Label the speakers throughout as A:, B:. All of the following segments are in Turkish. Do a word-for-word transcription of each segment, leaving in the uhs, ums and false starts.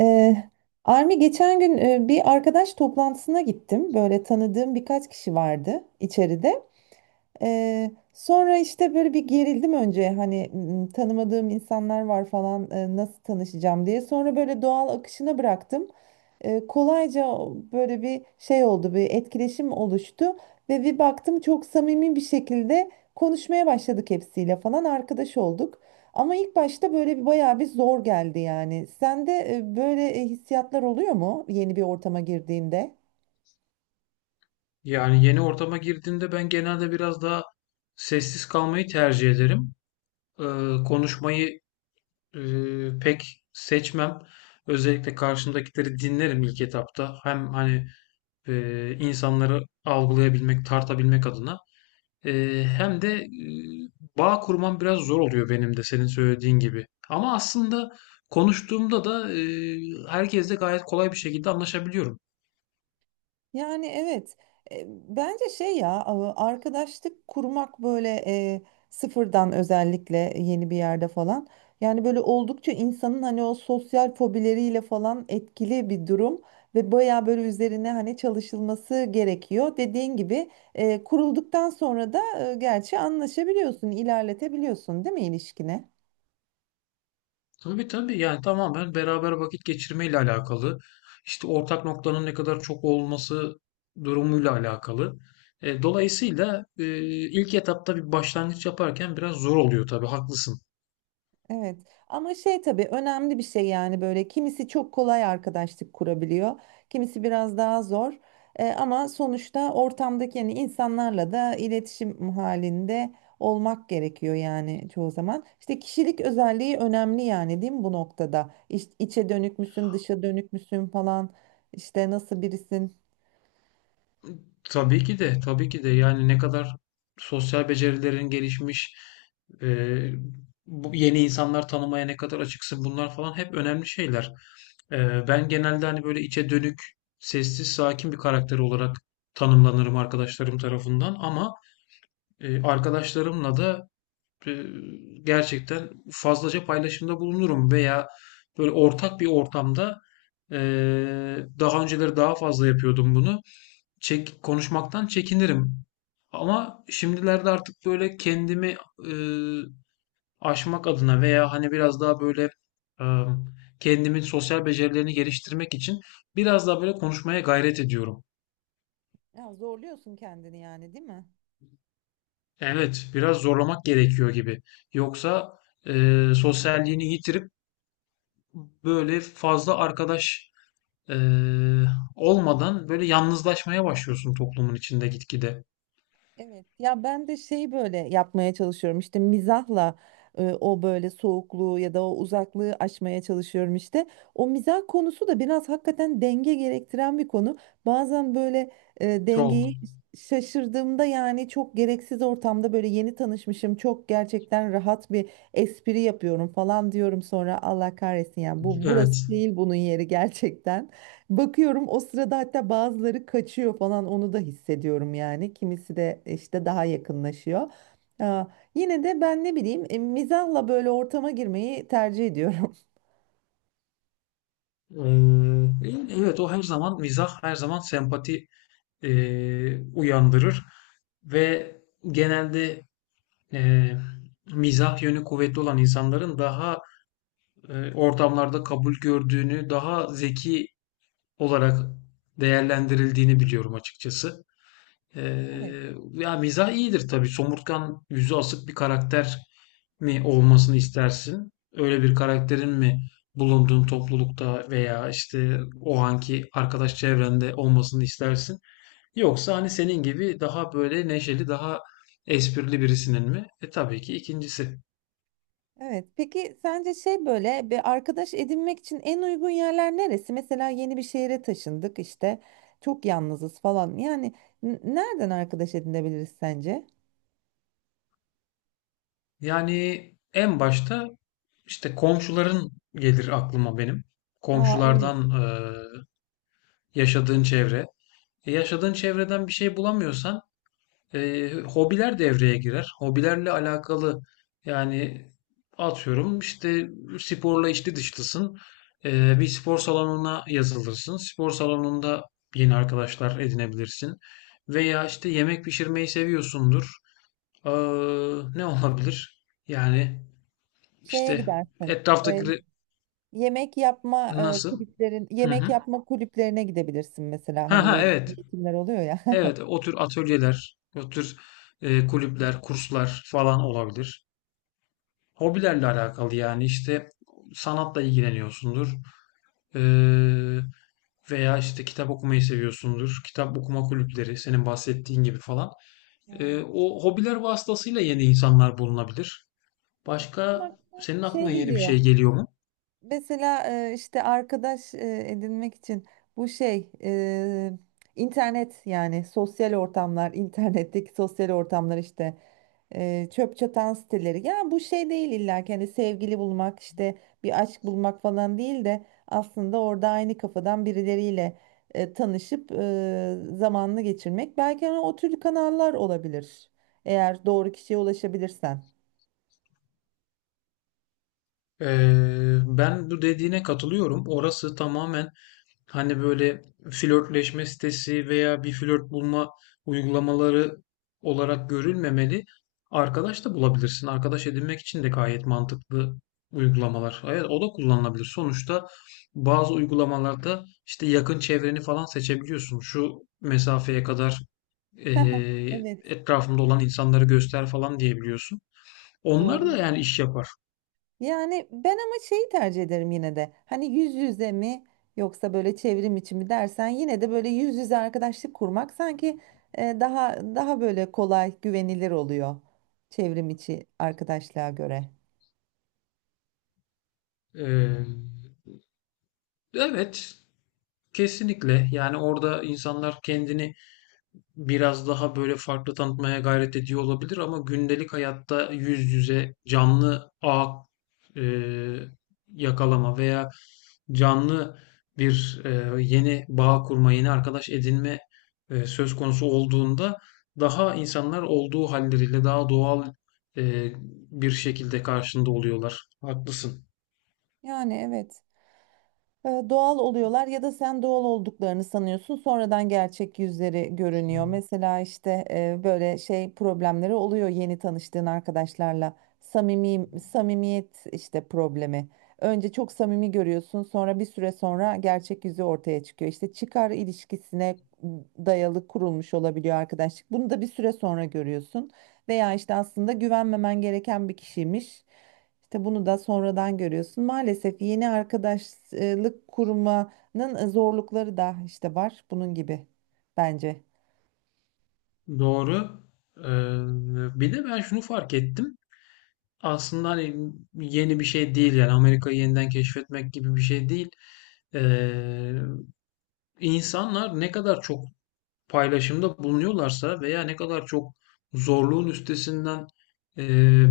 A: Ee, Armi geçen gün e, bir arkadaş toplantısına gittim. Böyle tanıdığım birkaç kişi vardı içeride. Ee, sonra işte böyle bir gerildim önce hani m, tanımadığım insanlar var falan, e, nasıl tanışacağım diye. Sonra böyle doğal akışına bıraktım. E, kolayca böyle bir şey oldu, bir etkileşim oluştu ve bir baktım çok samimi bir şekilde konuşmaya başladık, hepsiyle falan arkadaş olduk. Ama ilk başta böyle bir bayağı bir zor geldi yani. Sende e, böyle e, hissiyatlar oluyor mu yeni bir ortama girdiğinde?
B: Yani yeni ortama girdiğimde ben genelde biraz daha sessiz kalmayı tercih ederim. Ee, Konuşmayı e, pek seçmem. Özellikle karşımdakileri dinlerim ilk etapta. Hem hani e, insanları algılayabilmek, tartabilmek adına. E, Hem de e, bağ kurmam biraz zor oluyor benim de senin söylediğin gibi. Ama aslında konuştuğumda da e, herkesle gayet kolay bir şekilde anlaşabiliyorum.
A: Yani evet. E, bence şey ya a- arkadaşlık kurmak böyle e, sıfırdan özellikle yeni bir yerde falan, yani böyle oldukça insanın hani o sosyal fobileriyle falan etkili bir durum ve baya böyle üzerine hani çalışılması gerekiyor. Dediğin gibi e, kurulduktan sonra da e, gerçi anlaşabiliyorsun, ilerletebiliyorsun değil mi ilişkine?
B: Tabii tabii, yani tamamen beraber vakit geçirmeyle alakalı. İşte ortak noktanın ne kadar çok olması durumuyla alakalı. E, dolayısıyla e, ilk etapta bir başlangıç yaparken biraz zor oluyor tabii, haklısın.
A: Evet, ama şey tabii önemli bir şey yani, böyle kimisi çok kolay arkadaşlık kurabiliyor, kimisi biraz daha zor. E, ama sonuçta ortamdaki yani insanlarla da iletişim halinde olmak gerekiyor yani çoğu zaman. İşte kişilik özelliği önemli yani değil mi bu noktada? İç, içe dönük müsün, dışa dönük müsün falan, işte nasıl birisin?
B: Tabii ki de, tabii ki de. Yani ne kadar sosyal becerilerin gelişmiş, e, bu yeni insanlar tanımaya ne kadar açıksın, bunlar falan hep önemli şeyler. E, ben genelde hani böyle içe dönük, sessiz, sakin bir karakter olarak tanımlanırım arkadaşlarım tarafından, ama e, arkadaşlarımla da e, gerçekten fazlaca paylaşımda bulunurum veya böyle ortak bir ortamda e, daha önceleri daha fazla yapıyordum bunu, çek konuşmaktan çekinirim. Ama şimdilerde artık böyle kendimi e, aşmak adına veya hani biraz daha böyle e, kendimin sosyal becerilerini geliştirmek için biraz daha böyle konuşmaya gayret ediyorum.
A: Ya zorluyorsun kendini yani değil mi?
B: Evet, biraz zorlamak gerekiyor gibi. Yoksa e, sosyalliğini yitirip böyle fazla arkadaş e, olmadan böyle yalnızlaşmaya başlıyorsun toplumun içinde gitgide.
A: Evet, ya ben de şey böyle yapmaya çalışıyorum işte mizahla, e, o böyle soğukluğu ya da o uzaklığı aşmaya çalışıyorum işte. O mizah konusu da biraz hakikaten denge gerektiren bir konu. Bazen böyle e,
B: Çok.
A: dengeyi şaşırdığımda yani çok gereksiz ortamda böyle yeni tanışmışım çok gerçekten rahat bir espri yapıyorum falan diyorum, sonra Allah kahretsin yani bu
B: Evet.
A: burası değil bunun yeri gerçekten. Bakıyorum o sırada, hatta bazıları kaçıyor falan, onu da hissediyorum yani. Kimisi de işte daha yakınlaşıyor. Aa, Yine de ben ne bileyim, e, mizahla böyle ortama girmeyi tercih ediyorum.
B: Eee, evet, o her zaman mizah, her zaman sempati eee, uyandırır ve genelde eee, mizah yönü kuvvetli olan insanların daha eee, ortamlarda kabul gördüğünü, daha zeki olarak değerlendirildiğini biliyorum açıkçası.
A: Evet,
B: Ee, ya mizah iyidir tabii. Somurtkan, yüzü asık bir karakter mi olmasını istersin? Öyle bir karakterin mi bulunduğun toplulukta veya işte o anki arkadaş çevrende olmasını istersin? Yoksa hani senin gibi daha böyle neşeli, daha esprili birisinin mi? E tabii ki ikincisi.
A: evet. Peki sence şey böyle bir arkadaş edinmek için en uygun yerler neresi? Mesela yeni bir şehre taşındık işte, çok yalnızız falan. Yani n- nereden arkadaş edinebiliriz sence?
B: Yani en başta işte komşuların gelir aklıma benim.
A: Aa, evet.
B: Komşulardan, eee, yaşadığın çevre. E, yaşadığın çevreden bir şey bulamıyorsan E, hobiler devreye girer. Hobilerle alakalı yani, atıyorum işte, sporla içli dışlısın. E, bir spor salonuna yazılırsın. Spor salonunda yeni arkadaşlar edinebilirsin. Veya işte yemek pişirmeyi seviyorsundur. Ee, Ne olabilir? Yani
A: Şeye
B: işte
A: gidersin.
B: etraftaki
A: e,
B: re-
A: Yemek yapma e,
B: nasıl?
A: kulüplerin,
B: Hı
A: yemek
B: hı.
A: yapma kulüplerine gidebilirsin mesela,
B: Ha
A: hani
B: ha,
A: böyle
B: evet.
A: eğitimler oluyor ya.
B: Evet, o tür atölyeler, o tür e, kulüpler, kurslar falan olabilir. Hobilerle alakalı yani, işte sanatla ilgileniyorsundur. Ee, Veya işte kitap okumayı seviyorsundur. Kitap okuma kulüpleri, senin bahsettiğin gibi falan. Ee,
A: Ha.
B: o hobiler vasıtasıyla yeni insanlar bulunabilir.
A: Evet, benim
B: Başka
A: aklıma
B: senin
A: şey
B: aklına yeni bir
A: geliyor.
B: şey geliyor mu?
A: Mesela e, işte arkadaş e, edinmek için bu şey, e, internet, yani sosyal ortamlar, internetteki sosyal ortamlar, işte e, çöp çatan siteleri. Ya bu şey değil, illa ki hani sevgili bulmak işte, bir aşk bulmak falan değil de aslında orada aynı kafadan birileriyle e, tanışıp e, zamanını geçirmek, belki hani o tür kanallar olabilir eğer doğru kişiye ulaşabilirsen.
B: Ee, ben bu dediğine katılıyorum. Orası tamamen hani böyle flörtleşme sitesi veya bir flört bulma uygulamaları olarak görülmemeli. Arkadaş da bulabilirsin. Arkadaş edinmek için de gayet mantıklı uygulamalar. Evet, o da kullanılabilir. Sonuçta bazı uygulamalarda işte yakın çevreni falan seçebiliyorsun. Şu mesafeye kadar eee
A: Evet,
B: etrafımda olan insanları göster falan diyebiliyorsun. Onlar
A: doğru.
B: da yani iş yapar.
A: Yani ben ama şeyi tercih ederim yine de. Hani yüz yüze mi, yoksa böyle çevrim içi mi dersen, yine de böyle yüz yüze arkadaşlık kurmak sanki e, daha daha böyle kolay, güvenilir oluyor çevrim içi arkadaşlığa göre.
B: Eee Evet, kesinlikle. Yani orada insanlar kendini biraz daha böyle farklı tanıtmaya gayret ediyor olabilir, ama gündelik hayatta yüz yüze canlı ağ e, yakalama veya canlı bir e, yeni bağ kurma, yeni arkadaş edinme e, söz konusu olduğunda daha insanlar olduğu halleriyle daha doğal e, bir şekilde karşında oluyorlar. Haklısın.
A: Yani evet. E, doğal oluyorlar ya da sen doğal olduklarını sanıyorsun. Sonradan gerçek yüzleri görünüyor. Mesela işte e, böyle şey problemleri oluyor yeni tanıştığın arkadaşlarla. Samimi, samimiyet işte problemi. Önce çok samimi görüyorsun, sonra bir süre sonra gerçek yüzü ortaya çıkıyor. İşte çıkar ilişkisine dayalı kurulmuş olabiliyor arkadaşlık. Bunu da bir süre sonra görüyorsun. Veya işte aslında güvenmemen gereken bir kişiymiş. İşte bunu da sonradan görüyorsun. Maalesef yeni arkadaşlık kurmanın e, zorlukları da işte var bunun gibi, bence.
B: Doğru. Ee, Bir de ben şunu fark ettim. Aslında hani yeni bir şey değil, yani Amerika'yı yeniden keşfetmek gibi bir şey değil. Ee, insanlar ne kadar çok paylaşımda bulunuyorlarsa veya ne kadar çok zorluğun üstesinden e,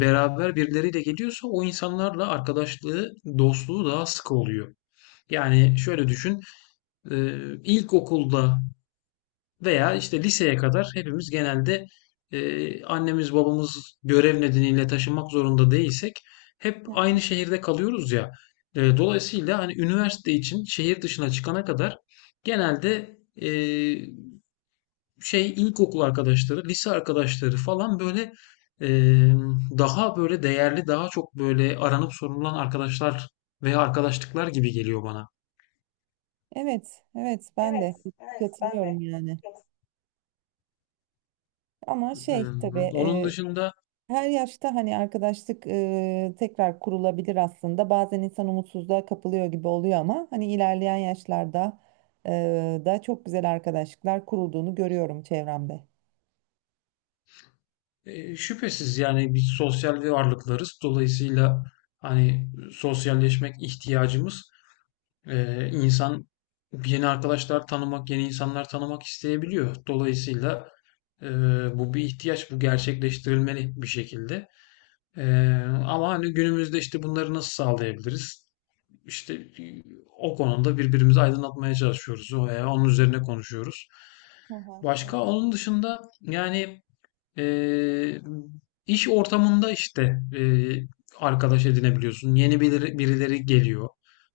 B: beraber birileriyle geliyorsa o insanlarla arkadaşlığı, dostluğu daha sıkı oluyor. Yani şöyle düşün, e, ilkokulda veya işte liseye kadar hepimiz genelde e, annemiz babamız görev nedeniyle taşınmak zorunda değilsek hep
A: Heh.
B: aynı şehirde kalıyoruz ya. E,
A: Evet,
B: dolayısıyla hani üniversite için şehir dışına çıkana kadar genelde e, şey ilkokul arkadaşları, lise arkadaşları falan böyle e, daha böyle değerli, daha çok böyle aranıp sorulan arkadaşlar veya arkadaşlıklar gibi geliyor bana.
A: evet, evet, ben de katılıyorum yani. Ama şey tabii,
B: Hmm. Onun
A: e,
B: dışında
A: her yaşta hani arkadaşlık e, tekrar kurulabilir aslında. Bazen insan umutsuzluğa kapılıyor gibi oluyor ama hani ilerleyen yaşlarda e, da çok güzel arkadaşlıklar kurulduğunu görüyorum çevremde.
B: E, şüphesiz yani biz sosyal varlıklarız. Dolayısıyla hani sosyalleşmek ihtiyacımız, e, insan yeni arkadaşlar tanımak, yeni insanlar tanımak isteyebiliyor. Dolayısıyla e, bu bir ihtiyaç, bu gerçekleştirilmeli bir şekilde. E, Ama hani günümüzde işte bunları nasıl sağlayabiliriz? İşte e, o konuda birbirimizi aydınlatmaya çalışıyoruz veya onun üzerine konuşuyoruz.
A: Hı hı.
B: Başka
A: Evet.
B: onun dışında yani ee, iş ortamında işte e, arkadaş edinebiliyorsun. Yeni biri- birileri geliyor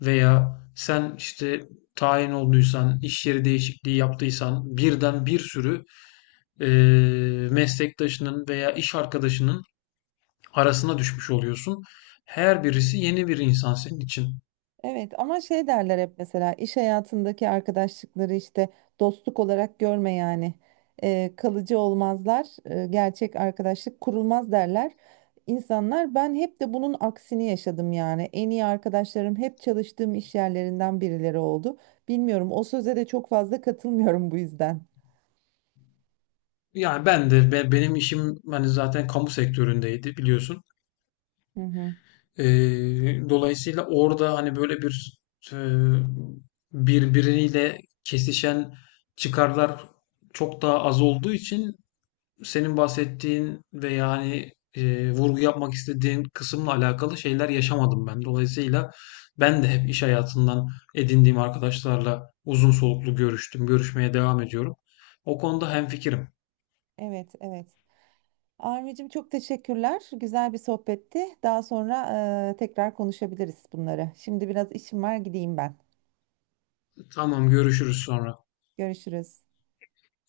B: veya sen işte tayin olduysan, iş yeri değişikliği yaptıysan birden bir sürü e, meslektaşının veya iş arkadaşının arasına düşmüş oluyorsun. Her birisi yeni bir insan senin için.
A: Evet, ama şey derler hep mesela, iş hayatındaki arkadaşlıkları işte dostluk olarak görme yani. Ee, kalıcı olmazlar, e, gerçek arkadaşlık kurulmaz derler insanlar. Ben hep de bunun aksini yaşadım yani, en iyi arkadaşlarım hep çalıştığım iş yerlerinden birileri oldu. Bilmiyorum, o söze de çok fazla katılmıyorum bu yüzden.
B: Yani ben de be- benim işim hani zaten kamu sektöründeydi, biliyorsun.
A: Hı hı.
B: Ee, Dolayısıyla orada hani böyle bir e, birbiriyle kesişen çıkarlar çok daha az olduğu için senin bahsettiğin ve yani e, vurgu yapmak istediğin kısımla alakalı şeyler yaşamadım ben. Dolayısıyla ben de hep iş hayatından edindiğim arkadaşlarla uzun soluklu görüştüm, görüşmeye devam ediyorum. O konuda hemfikirim.
A: Evet, evet. Armicim, çok teşekkürler. Güzel bir sohbetti. Daha sonra e, tekrar konuşabiliriz bunları. Şimdi biraz işim var, gideyim ben.
B: Tamam, görüşürüz sonra.
A: Görüşürüz.